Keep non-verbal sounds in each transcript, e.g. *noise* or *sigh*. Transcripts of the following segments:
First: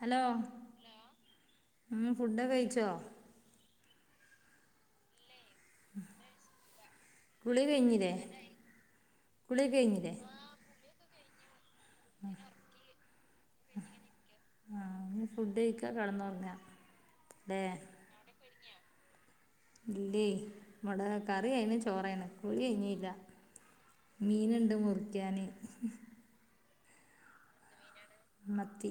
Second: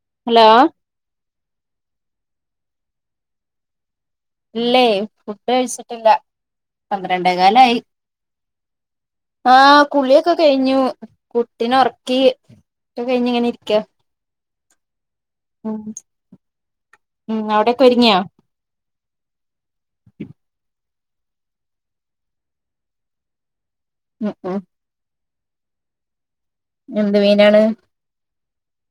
Hello ഉം ഫുഡൊക്കെ കഴിച്ചോ ഇല്ലേ ഫുഡ് കഴിച്ചിട്ടില്ല പന്ത്രണ്ടേ കുളി കാലായി കഴിഞ്ഞില്ലേ കുളി ആഹ് കഴിഞ്ഞില്ലേ കുളിയൊക്കെ കഴിഞ്ഞു കുട്ടിനെ ഒർക്കി കുളി ഒക്കെ കഴിഞ്ഞു ഇങ്ങനെ ഇരിക്ക ആഹ് ഇഞ് ഫുഡ് ഉം കഴിക്കാ കെടന്നു ഒറങ്ങ ഉം ലെ അവിടെക്കെ ഒരുങ്ങിയോ ഇല്ലേയ് ഇവടെ കറി ആയിണ് ചോറായീണ് കുളി കയിഞ്ഞീല്ലാ ഉം മീന് ഉം ഇണ്ട് മുറിക്കാന് എന്ത് മീനാണ് മത്തി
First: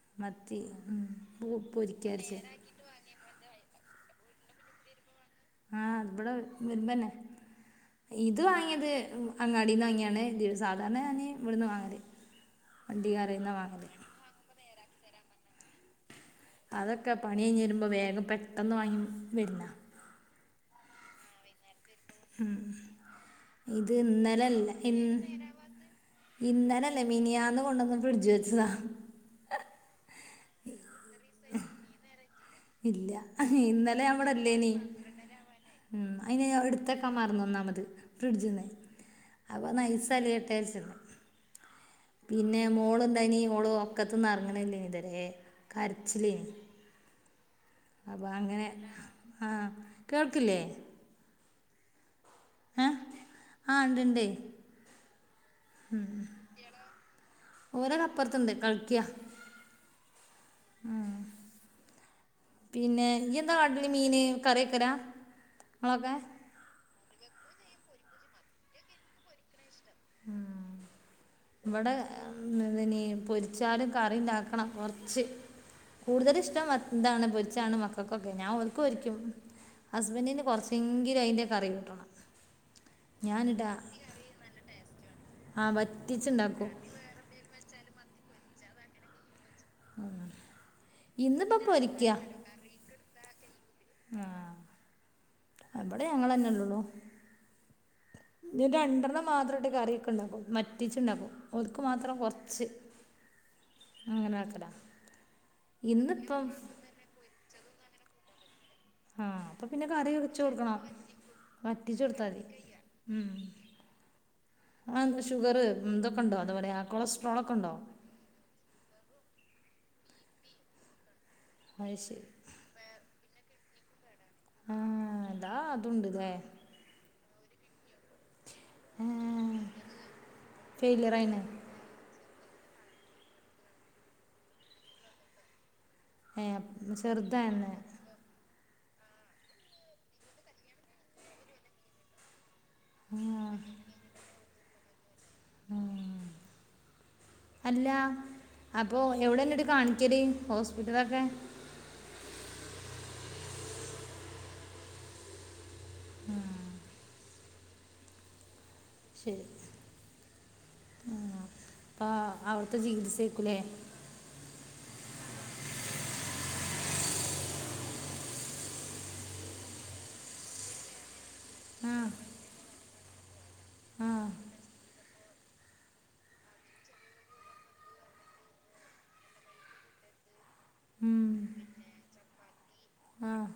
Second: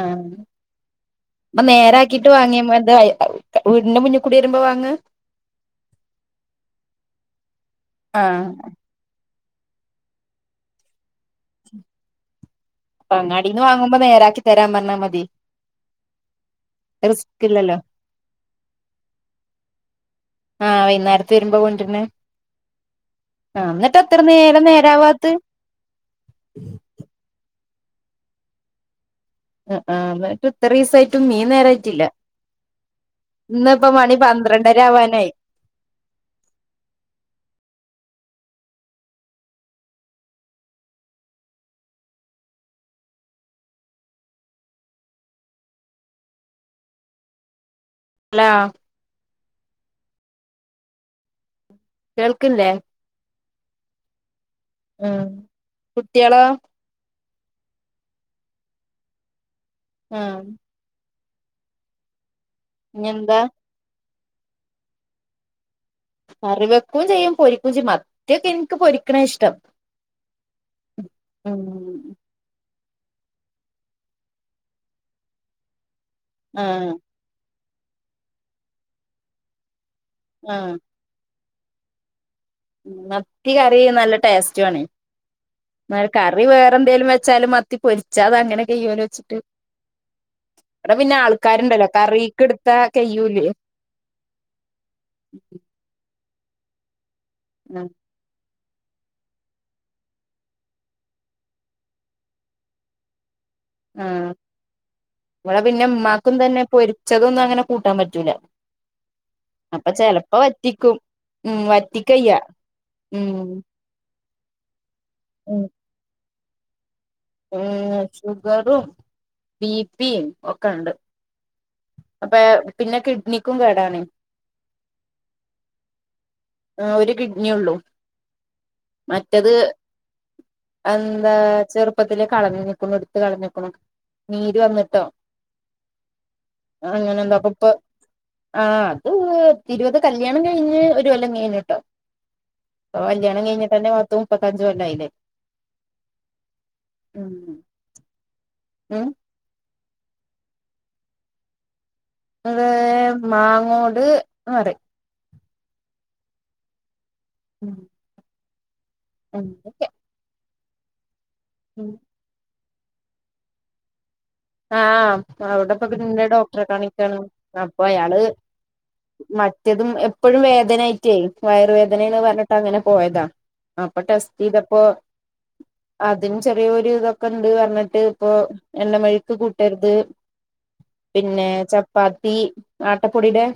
ആഹ് മത്തി ഉം ഇന്നാ നേരാക്കിട്ട് പൊരിക്കാരിച്ച് വാങ്ങിയ എന്താ വീടിന്റെ മുന്നിക്കൂടിവരുമ്പോ വാങ്ങ ആഹ് ഇവിടെ വരുമ്പന്നെ ഇത് ആഹ് വാങ്ങിയേത് അങ്ങാടിന്ന് വാങ്ങിയാണ് സാധാരണ ഞാൻ ഇവിടുന്ന് വാങ്ങല് വണ്ടിക്കാരേന്നാ അങ്ങാടിന്ന് വാങ്ങല് വാങ്ങുമ്പോ നേരാക്കി തരാൻ പറഞ്ഞാ മതി അതൊക്കെ പണി റിസ്ക് കഴിഞ് ഇല്ലല്ലോ വരുമ്പോ വേഗം പെട്ടെന്ന് വാങ്ങി വര്ന ആഹ് വൈന്നേരത്ത് വരുമ്പോ കൊണ്ടര്ന്നെ ഉം ഇത് നേരം ഇന്നലെല്ലാ നേരാവാത്ത് ഇന്ന് ഇന്നലെല്ല മിനിയാന്ന് കൊണ്ടന്ന് ഫ്രിഡ്ജ് വെച്ചതാ അ ആഹ് ഇന്നട്ട് ഇത്ര ഈസായിറ്റും മീൻ നേരായിറ്റില്ല ഇല്ല ഇന്ന് ഇപ്പം ഇന്നലെ ഞാൻ മണി ഇവിടെ ഇല്ലേനി പന്ത്രണ്ടര ആവാനായി അതിന് ഞാൻ ഇടുത്തെക്കാ മറന്ന് ഒന്നാമത് ഫ്രിഡ്ജിന്ന് അപ്പന്നാ ഐസ് അലിയട്ടെ വെച്ച് പിന്നെ മോളുണ്ടായിനി ഓള് ഒക്കത്തന്ന് അറങ്ങ്ണില്ലേനി ഇത് വരേ കരച്ചിലേനി അപ്പ അല്ലാ അങ്ങനെ ആ കേൾക്കില്ലേ? കേൾക്ക്ണ്ല്ല്യ. ആഹ് ഇണ്ടിണ്ടേ ഉം ഉം. കുട്ടികളോ കുട്ട്യളോ? ഓരക അപ്പുറത്തുണ്ട് കളിക്യാ. ആഹ്. ഇനി പിന്നെ എന്താ ഇഞ്യന്താ കാട്ടല് മീന് കറെക്കിട *unintelligible* ക്കെ? കറിവെക്കോം ചെയ്യും പൊരിക്കും ചെയ്യും. മത്തി ഒക്കെ എനിക്ക് പൊരിക്കണ ഇഷ്ടം. ഉം ഉം ഇവടെ ഉം ഇനി പൊരിച്ചാലും കറിണ്ടാക്കണം കുറച്ച്, കൂടുതൽ ഇഷ്ടം ആഹ് എന്താണ് പൊരിച്ചാണ് മക്കൾക്കൊക്കെ, ഞാൻ ഓൽക്ക് പൊരിക്കും. ഹസ്ബൻഡിന് ആഹ് കൊറച്ചെങ്കിലും അയിന്റെ കറി കിട്ടണം. ഉം മത്തി കറി നല്ല ടേസ്റ്റ് ആണ്. ആ കറി വറ്റിച്ചുണ്ടാക്കും വേറെന്തേലും വെച്ചാലും മത്തി പൊരിച്ചാ അത് അങ്ങനെ കൈയോലോ വെച്ചിട്ട്, അവ്ടെ പിന്നെ ഇന്നിപ്പോൾ ആൾക്കാര്ണ്ടല്ലോ പൊരിക്കുക കറിക്ക് ഇട്ത്താ കയ്യൂല്ലേ. ആഹ് ഇവിടെ ഞങ്ങളന്നെള്ളു. ണം. രണ്ടെണ്ണം മാത്രട്ട് കറിയൊക്കെ ഇണ്ടാക്കും, വറ്റിച്ച് ഇണ്ടാക്കും ഓൽക്ക് മാത്രം കൊർച്ച്. *inaudible* ആഹ് ഇബടെ പിന്നെ ഉമ്മാക്കും ഇന്നിപ്പം തന്നെ പൊരിച്ചതൊന്നും അങ്ങനെ കൂട്ടാൻ പറ്റൂല. ആഹ് അപ്പൊ പിന്നെ കറി ചെലപ്പോ വെച്‌ കൊട്ക്കണം. വറ്റിക്കും ഉം വറ്റിക്കയ്യ വറ്റിചൊടുത്താതി ഉം. ആ ഷുഗറ് എന്തൊക്കെ ഇണ്ടോ എന്ത പറയാ കൊളസ് ഏഹ് ഷുഗറും ബി പി മം ഒക്കെ ഇണ്ട്. അത് ശരി അപ്പെ പിന്നെ കിഡ്നിക്കും കേടാണ്. ആഹ് അതാ അതുണ്ട്ലേ. ആഹ് ഒരു കിഡ്നിയേ ഒള്ളൂ. മറ്റത് ഫെയിലിയർ എന്താ ആയിന് ചെർപ് പ്പത്തില് കളഞ്ഞേക്കുണു എടുത്ത് കളഞ്ഞേക്കുണു. നീര് വന്നിട്ടോ. ഏ അങ്ങനെ എന്താ ചെറുതായെന്ന് *unintelligible* ആ അത് ഇരുപത് കല്യാണം കഴിഞ്ഞ് ഒരു കൊല്ലം കഴഞ്ഞിട്ടോ? ഇപ്പ കല്യാണം ആ കഴിഞ്ഞട്ടന്നെ പത്ത് മുപ്പത്തഞ്ച് കൊല്ലായിലെ. ഉം. അല്ല അപ്പോ ഉം എവിടെന്ന്ട്ട് കാണിക്കല്? ഹോസ്പിറ്റലൊക്കെ. അത് മാങ്ങോട് ന്ന് പർയും. ഉം. ഉം. ശരി അങ്ങനെയൊക്കെ ആ. ഉം ആ അവിടുത്തെ ചികിൽസേക്കുലേ. ആഹ് അവിടെപ്പൊ ഇതിന്റെ ഡോക്ടറെ കാണിക്കാണ്. അപ്പ അയാള് മറ്റതും എപ്പഴും വേദനായിട്ടെ ആ വയറുവേദനേന്ന് പറഞ്ഞിട്ട് അങ്ങനെ പോയതാ. അപ്പ ടെസ്റ്റെയ്തപ്പോ, അതിന് ചെറിയോര് ഇതൊക്കെ ഇണ്ട് പറഞ്ഞിട്ട് ഇപ്പൊ എണ്ണമെഴ് ക്ക് കൂട്ടര്ത്, പിന്നെ ചപ്പാത്തി ആട്ടപ്പൊടിടെ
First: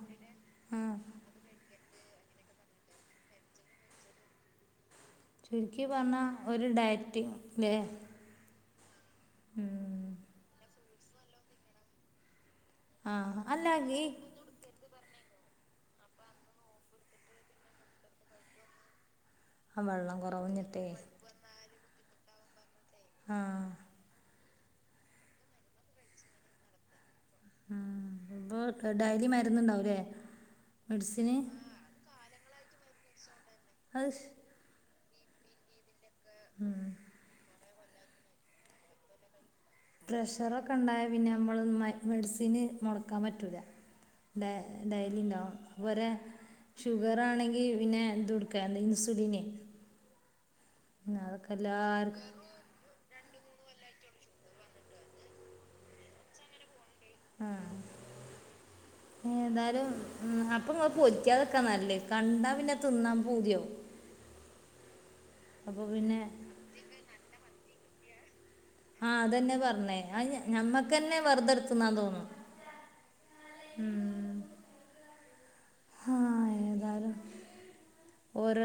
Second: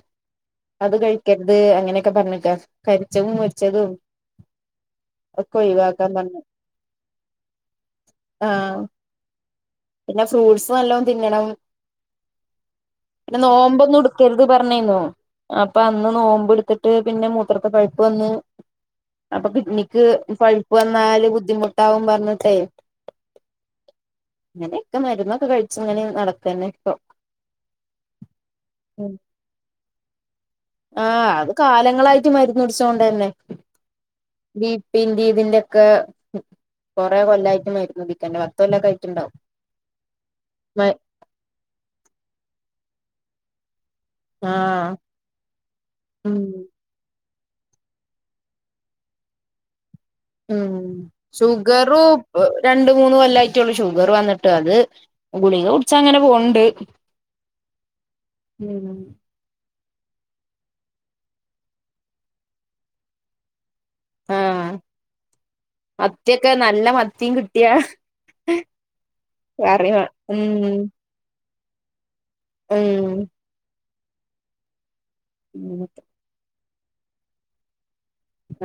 ആ അത് കഴിക്കര്ത് അങ്ങനെക്ക പറഞ്ഞക്കാ. കരിച്ചതും മൊരിച്ചതും. ഒക്കെ ചുരുക്കി ഒഴിവാക്കാൻ പറഞ്ഞാ പറഞ്ഞു ഒരു ഡയറ്റിങ് ഇല്ലേ ആഹ് പിന്നെ ഫ്രൂട്ട്സ് നല്ലോണം തിന്നണം ആ പിന്നെ അല്ല നോമ്പ് ഒന്നും ഈ എടുക്കല്ലെ ന്ന് പറഞ്ഞീനു അപ്പ അന്ന് നോമ്പ് എടുത്തിട്ട് പിന്നെ മൂത്രത്തിൽ പഴുപ്പ് വന്ന് അപ്പ ആ കിഡ്നിക്ക് വെള്ളം പഴുപ്പ് കുറവഞ്ഞിട്ടേ വന്നാല് ബുദ്ധിമുട്ടാവും പറഞ്ഞിട്ടേ ആഹ് ഇങ്ങനെയൊക്കെ മരുന്നൊക്കെ കഴിച്ച് ഇങ്ങനെ നടക്കെ തന്നെ ഇപ്പൊ ആഹ് ഇപ്പൊ ഡയലി മരുന്നുണ്ടാവും അല്ലേ ആഹ് അത് കാലങ്ങളായിട്ട് മരുന്ന് കുടിച്ചോണ്ടന്നെ അത് ശ ബീ പ്പിന്റെ ഇതിന്റൊക്കെ കൊറെ കൊല്ലായിട്ട് മരുന്ന് കുടി ക്കണ്ട് പത്ത് കൊല്ലവൊക്കെ കഴിക്കൊണ്ടാവും പ്രഷറൊക്കെ ഉണ്ടായാ പിന്നെ നമ്മള് മെഡിസിന് മൊടക്കാൻ പറ്റൂല ഡ ആഹ് ഡെയ്ലി ഉണ്ടോ ഇവരെ ഉം ഷുഗർ ആണെങ്കി പിന്നെ ഇത് കൊടുക്കാ എന്ത ഇൻസുലിനെ ഉം ഉം അതൊക്കെ എല്ലാർ ഷുഗറും രണ്ട് മൂന്ന് കൊല്ലായിട്ടെ ഉള്ളൂ ഷുഗർ വന്നിട്ട് അത് ഗുളിക കുടിച്ചാ അങ്ങനെ പോണൊണ്ട് ആഹ് ഏ ഏതായാലും അപ്പൊ ഇങ്ങള് പൊരിക്കാതെക്കാ നല്ലത് കണ്ടാ പിന്നെ തിന്നാൻ പൂതിയാവും ആഹ് അപ്പോൾ പിന്നെ മത്തിയൊക്കെ നല്ല മത്തിയും കിട്ടിയാ ആഹ് അതന്നെയാ കറി പറഞ്ഞേ വാ അത് ഞ ഉം ഞമ്മക്ക് തന്നെ വെറുതെ എടുത്ത് തിന്നാൻ തോന്നും ഉം ഉം ഇങ്ങനൊക്കെ ആഹ് ഏതാലും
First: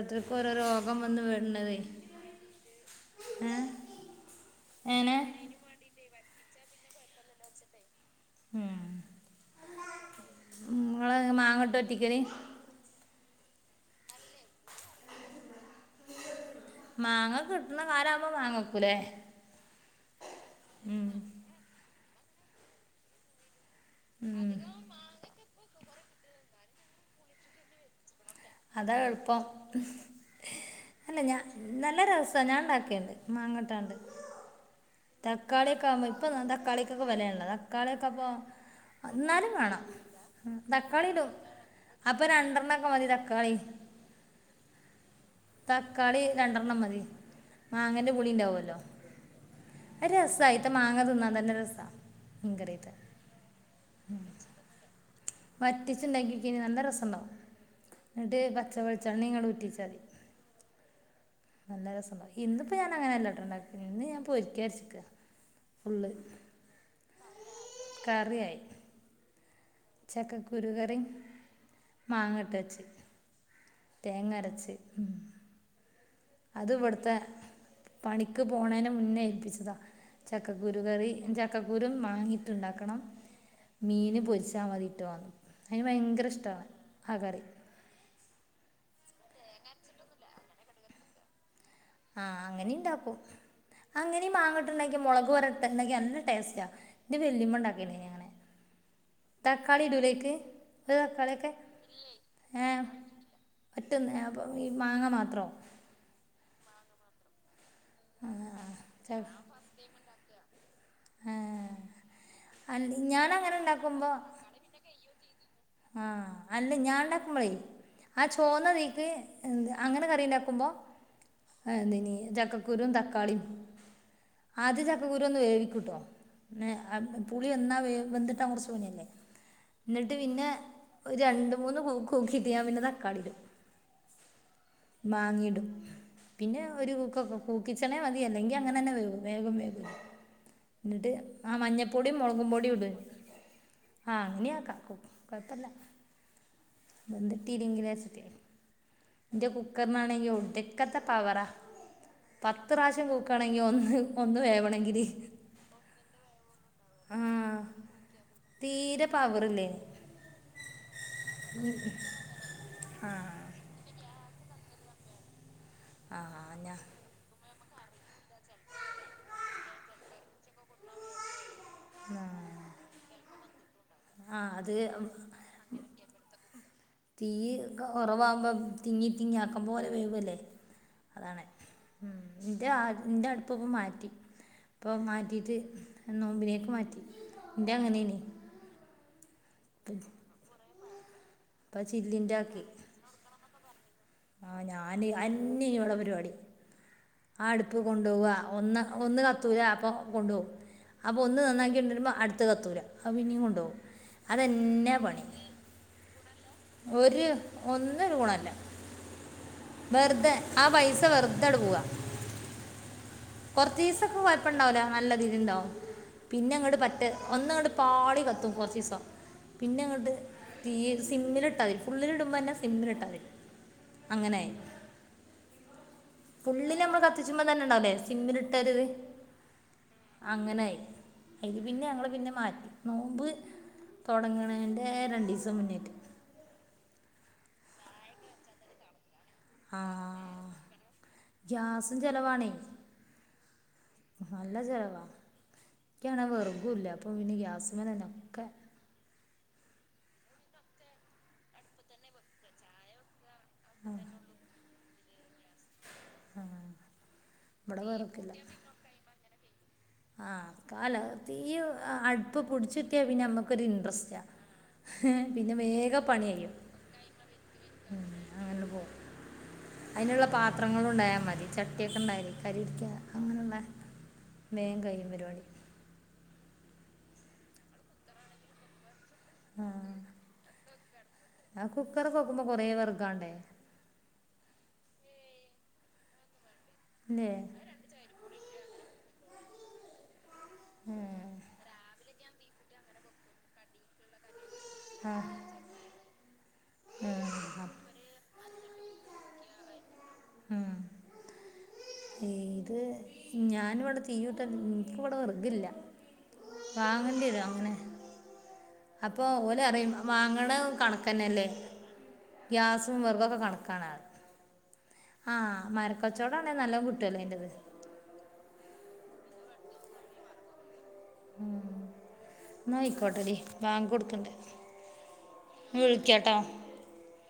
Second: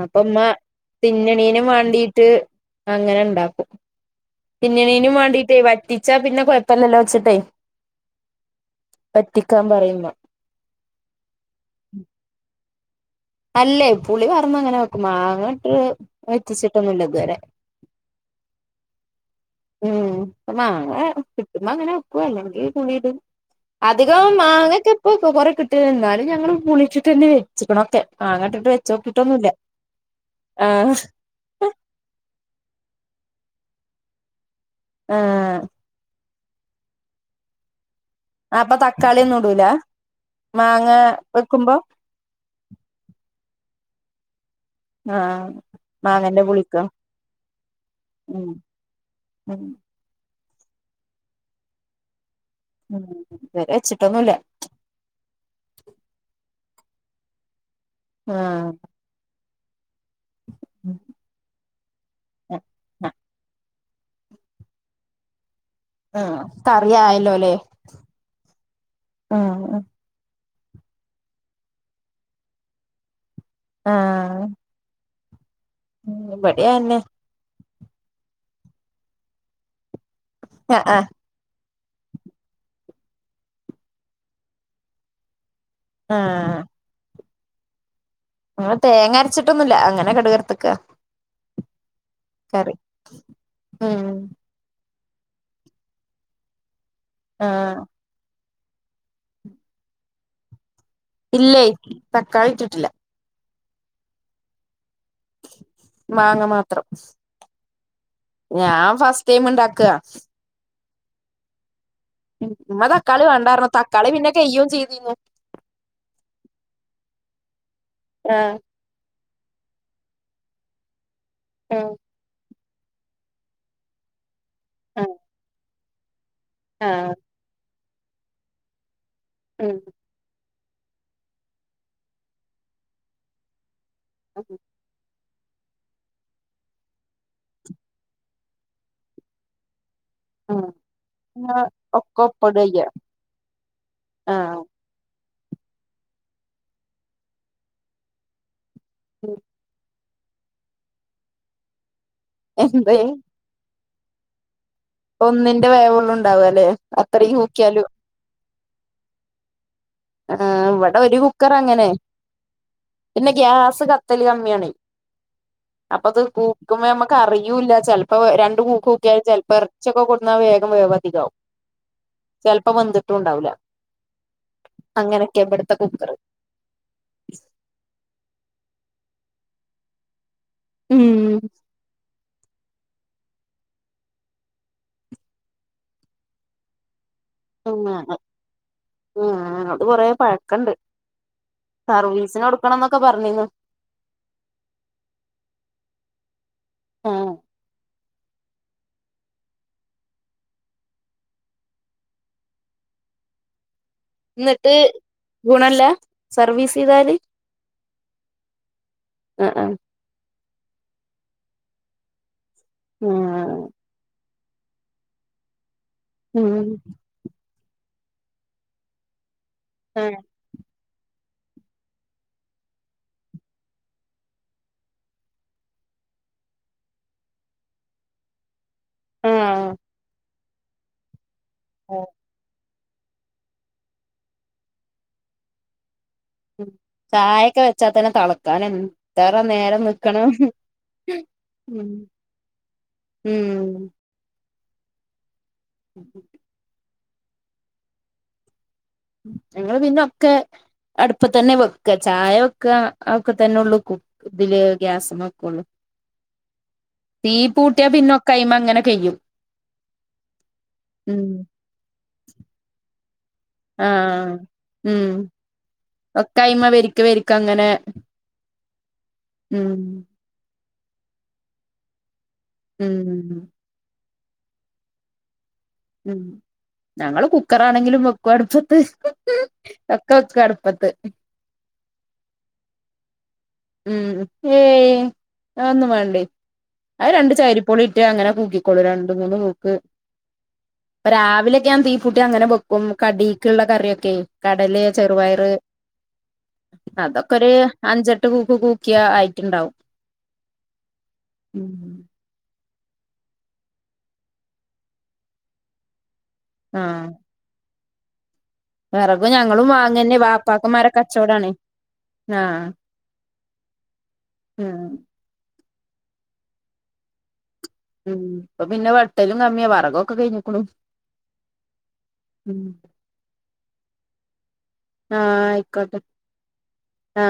അപ്പൊ ഉമ്മ വന്ന് തിന്നണീനും വീണത് വേണ്ടീട്ട് അങ്ങനെ ഇണ്ടാക്കും തിന്നണീനും അങ്ങനെ വേണ്ടീട്ട് വറ്റി ച്ചാ പിന്നെ കുഴപ്പല്ലല്ലോന്ന് വെച്ചിട്ടേ വറ്റിക്കാൻ പറയും ഉമ്മ ഉമ്മാ മാങ്ങയിട്ടാ വറ്റിക്കല് അല്ലേ പുളി വാർന്ന് അങ്ങനെ വെക്കും മാങ്ങയിട്ട് വറ്റിച്ചി മാങ്ങ കിട്ടുണ കാലാവുമ്പോ മാങ്ങ വെക്കൂലേ ഉം അപ്പ മാങ്ങ ഉം. കിട്ടുമ്പോ അങ്ങനെ വെക്കും അല്ലങ്കിൽ പുളിയിടും അധികം ഉം. മാങ്ങയൊക്കെ ഇപ്പൊ കൊറെ കിട്ടും എന്നാലും ഞങ്ങള് പുളി ചു റ്റിനും വെച്ചിക്കണ് ഒക്കെ മാങ്ങ ഇട്ട് അതാ എളുപ്പം ആഹ് അല്ല ഞാ നല്ല രസവാ ഞാൻ ഉണ്ടാക്കിണ്ട് മാങ്ങ ഇട്ടാണ്ട് ആഹ് തക്കാളിയൊക്കെ ആവുമ്പോ ഇപ്പം തക്കാളിക്കൊക്കെ വിലയാണല്ലോ തക്കാളിയൊക്കെ അപ്പോ അപ്പൊ തക്കാളി ഒന്നും അന്നാലും ഇടൂല വേണം മാങ്ങ തക്കാളി ഇടും വെക്കുമ്പോ അപ്പൊ രണ്ടെണ്ണക്കെ മതി തക്കാളി ആഹ് തക്കാളി മാങ്ങന്റെ രണ്ടെണ്ണം പുളിക്കോ മതി മാങ്ങേന്റെ ഉം പുളിണ്ടാവുല്ലോ ഉം അത് രസവാ അയിത്തെ മാങ്ങ തിന്നാൻ തന്നേ രസാ മീൻ കറി വെക്കാൻ ഉം ഇതുവരെ വെച്ചിട്ടൊന്നുല്ല വറ്റിച്ചുണ്ടാക്കി കയിഞ്ഞാ നല്ല രസവുണ്ടാവും എന്നിട്ട് പച്ചവെളിച്ചെണ്ണ ഇങ്ങോട്ട്‌ ഊറ്റി വെച്ചാൽ മതി ആഹ് നല്ല രസവുണ്ടാവും ഇന്നിപ്പോ ഞാൻ അങ്ങനെല്ല കേട്ടോ ഉണ്ടാ ഇന്ന് ഞാൻ പൊരിക്കാരിച്ചിക്കാ ആഹ് കറിയായല്ലോല്ലേ? ആഹ് - ചക്കക്കുരുകറി മാങ്ങാട്ട്വച്ച് തേങ്ങ ആഹ് അരച്ച് മ്ഹ്- ഇവിടേം അത് അതെന്നെ ഇവിടുത്തെ പണിക്ക് പോണേന് മുന്നേ ഏൽപ്പിച്ചതാ ആഹ് ചക്കക്കുരുകറി ചക്ക് ചക്കക്കൂരും മാങ്ങയിട്ടുണ്ടാക്കണം മീന് പൊരിച്ചാ മതിട്ടൊന്ന്- അയിന് ആഹ് ഭയങ്കര ഇഷ്ടാ ആഹ് ആ കറി ആഹ് തേങ്ങ അരച്ചിട്ടൊന്നുല്ല അങ്ങനെ കടുവർത്ത്ക്ക- ആഹ് അങ്ങനെയിണ്ടാക്കും ഉം അങ്ങനെ മാങ്ങ അല്ലെങ്കിൽ മൊളക് വരട്ട്ണ്ടങ്കിൽ നല്ല ടേസ്റ്റാ ഇന്റെ ആഹ് വല്ലിയമ്മണ്ടാക്കി അങ്ങനെ- തക്കാളി ഇടുല്ലേയ്ക്ക് ഒരു തക്കാളിയെക്ക ഇല്ലേ തക്കാളി ആഹ് ഇട്ടിട്ടില്ല പറ്റുന്ന അപ്പം ഈ മാങ്ങമാത്രോ? മാങ്ങ മാത്രം ആഹ് ഞാൻ ചെ ഫസ്റ്റ് ടൈം ഇണ്ടാക്കുക ആഹ് ഇമ്മ അല്ല തക്കാളി ഞാനങ്ങനെ വെണ്ടാപർഞ്ഞു തക്കാളി ഉണ്ടാക്കുമ്പോ പിന്നെ കൈയോം ചെയ്തീർന്ന് ആഹ് അല്ല ഞാണ്ടാക്കുമ്പളെ ആ ആഹ് ചോന്നനീക്ക് അങ്ങനെ കറി ഇണ്ടാക്കുമ്പോ ആഹ് എന്തിനീ ചക്ക ക്കുരും തക്കാളിയും ആദ്യംചക്കക്കുരു ഒന്ന് വേവിക്കുട്ടോ പിന്നെ ആഹ് - പുളി എന്നാ വെന്തിട്ടാ *unintelligible* ഉം എന്നിട്ട് പിന്നെ ഒരു രണ്ട്മൂന്ന്ക്കിട്ടഞാൻ പിന്നെ തക്കാളിടും *inaudible* മാങ്ങയിടും പിന്നെ ഒരു കൂക്കക്കെ കുകും കുക്കിച്ചണേ മതിയല്ലെങ്കിൽ അങ്ങനെ തന്നെ വേവും വേഗം വേവും ആഹ് എന്നിട്ട് ന്നാ ആ മഞ്ഞപ്പൊടിയും ഒക്കെ മൊളകും ഒപ്പടാ പൊടിയും ചെയ്യാ ഇടും ആഹ് അങ്ങനെയാക്കാം കൊഴപ്പല്ല *unintelligible* കുക്കറിനാണെങ്കിൽ ഒടുക്കത്തെ പവറാ പത്ത് എന്തേ പ്രാവശ്യം കുക്ക്- ക്കണെങ്കിൽ ഒന്ന് വേവണെങ്കിൽ- ഒന്നിന്റെ വേവെയുള്ളു ഉണ്ടാവല് ആ അത്രയും കൂക്കിയാലും- തീരെ പവറില്ലേ ആഹ് ഇവിടെ ഒരു കുക്കറങ്ങനെ പിന്നെ ഗ്യാസ് ക ക്കല് കമ്മിയാണ് അപ്പ ആ അത് ഞാ കൂക്ക്മ്പം നമക്ക- റിയൂല്ല ചെലപ്പോ രണ്ട് കൂക്ക് കുക്കിയാൽ ചെലപ്പോ ഇറച്ചിയൊക്കെ കൊണ്ട്ന്നാൽ വേഗം വേവതികാവും ആഹ് ചെലപ്പം വെന്തിട്ടും ഉണ്ടാവില്ല ആഹ് അത് അങ്ങനെക്കെയാ ഇവിടുത്തെ കുക്കറ് തീ ഒക്കെ കൊറവാകുമ്പം തിങ്ങി തിങ്ങി ആക്കുമ്പോലെ വേവ്വല്ലേ ഉം അതാണ്- ഉം ഇന്റെ എന്റെ അടുപ്പിപ്പം മാറ്റി- ഇപ്പൊ മാറ്റിയിട്ട് നോമ്പിനേക്ക് മാറ്റി എൻ്റെ ഉം അങ്ങനെയാണ് അത് കൊറെ പഴക്കണ്ട് ഇപ്പം ചില്ലിൻ്റെ സർവീസിന് ആക്കി കൊടുക്കണംന്നൊക്കെ പറഞ്ഞിന്ന്- ആ ഞാന് അത് തന്നെ ഇനിയൊള്ളപരിപാടി ആഹ് ആ അടുപ്പ് കൊണ്ട്- കൊണ്ട്പോവാ ഒന്ന് ഒന്ന് കത്തൂല അപ്പൊ കൊണ്ടു പോവും അപ്പോ ഒന്ന് നന്നാക്കി കൊണ്ട്ര് ര്മ്പോ അട്ത്ത കത്തൂല അപ്പം പിന്നിം കൊണ്ടോവും ന്നട്ട് ഗുണല്ല സർവീസ് ചെയ്താല് ഒര് ഒന്നര് ഗുണല്ല ആ ആ വെർതെ ആ പൈസ വെർതാണ്ട് പോവ ആഹ് കൊർചീസൊക്ക വ പ്പ ഇണ്ടാവൂല നല്ല രീതീല് ഇണ്ടാവും പിന്നെ ഉം അങ്ങോട്ട് പറ്റേ ഒന്ന് അങ്ങട്ട് പാളി കത്തും കൊർചീസം പിന്നെ അങ്ങട്ട് ആഹ് തിയ്യ് സിമ്മിലിട്ടാ മതി ഫുള്ളില്ടുമ്പോന്നെ സിമ്മിലിട്ടാ മതി അങ്ങനെയി ഫുള്ളില് നമ്മള് കത്തിച്ചുമ്പം തന്നെ ഇണ്ടാവൂലെ സിമ്മിലിട്ട ഒര് ഇത് ആഹ് അങ്ങനെയി അയില് പിന്നെ ആഹ് ഞങ്ങള് പിന്നെ മാറ്റി നോമ്പ് തോട്ങ്ണെൻ്റെ രണ്ടീസം മുന്നേയ്റ്റ് ഉം ചായക്കെ വെച്ചാ തന്നെ തളക്കാൻ എ ത്തറ നേരം ആ നിക്കണം ഗ്യാസും ചിലവാണേ ഉം. നല്ല ചെലവാ ഇക്കി അങ്ങനെ വെർകുല്ല അപ്പൊ പിന്നെ ഗ്യാസ്മലന്നെ ഒക്കെ ഞങ്ങള് പിന്നെ ഒക്കെ അടുപ്പത്തന്നെ വെക്ക ചായ വെക്ക അതൊക്കെ തന്നെ ഒള്ളൂ കു ഇതില് ഗ്യാസ്മ വെക്കോള്ളൂ ആ തീ ഇവിടെ പൂട്ടിയാ പിന്നെ ഒക്ക വിറകില്ല അയ്മ അങ്ങന കയ്യും ആ കാല തീ അട്പ്പ് പുട്ചിട്ടിയ പിന്നെ നമ്മക്കൊര് ഇൻട്രസ്റ്റാ ആഹ് ഉം പിന്നെ വേഗം പണി കയ്യും ഒക്കയ്മ വരിക്ക വരിക്ക അങ്ങനെ അങ്ങനാണ്ട് പോവും ഉം അയിന്ള്ള പാ ത്രങ്ങളും ഇണ്ടായാ മതി ചട്ടിയൊക്കെ ഇണ്ടായാലെ കരി പിടിക്യാ ഉം അങ്ങനെണ്ട വേം കയ്യും പരിവാടി ഉം ഞങ്ങള് കുക്കറാണെങ്കിലും വെക്കു അടുപ്പത്ത് ആ ഒക്ക വെക്കും അട്പ്പത്ത് ആ കുക്കറ് ഒക്ക വെക്കുമ്പം കൊറെ വെർഗാണ്ടേ ഉം ഏയ് അതൊന്നും വേണ്ടേ അത് രണ്ട് ഇല്ലേ ചെയ്രി പ്പൊളിട്ട അങ്ങനെ കൂക്കിക്കോളും രണ്ട് മൂന്ന് കൂക്ക് ഇപ്പ രാവിലക്കെ ഞാൻ തീ പു ട്ട അങ്ങനെ ബെക്കും കടീക്ക്ള്ള കറിയൊക്കെ കടലെ ആ ആ ചെറുപയറ് ഉം, അതൊക്കൊര് ആ അഞ്ചെട്ട് കൂക്ക് കൂക്ക്യാ ആയിട്ട്ണ്ടാവും. ഉം. ഉം. ഏത് ഞാൻ ഇവടെ തീയൂട്ടാൻ ഇൻക്ക് വട വെർഗില്ല. ആഹ് വാങ്ങണ്ട്യരു അങ്ങനെ അപ്പൊ വിറകും ഞങ്ങളും ഓലറിം വാങ്ങന്നെ വാങ്ണ വാപ്പാക്കന്മാരെ കണക്കന്നല്ലേ കച്ചവടാണ് ആഹ് ഗ്യാസും വെർഗൊക്ക കണക്കാണ് ഉം ആ മരക്കച്ചോടാണെ നല്ലോം കിട്ടല്ലോ അയിന്റത്. ഉം ഇപ്പ പിന്നെ വെട്ടലും കമ്മിയാ വെറകോക്ക കയിഞ്ക്ണു. ഉം ന്നാ അയിക്കോട്ടെടി ബാങ്ക് കൊട്ക്ക്ണ്ട്. ആ ആയിക്കോട്ടെ ആ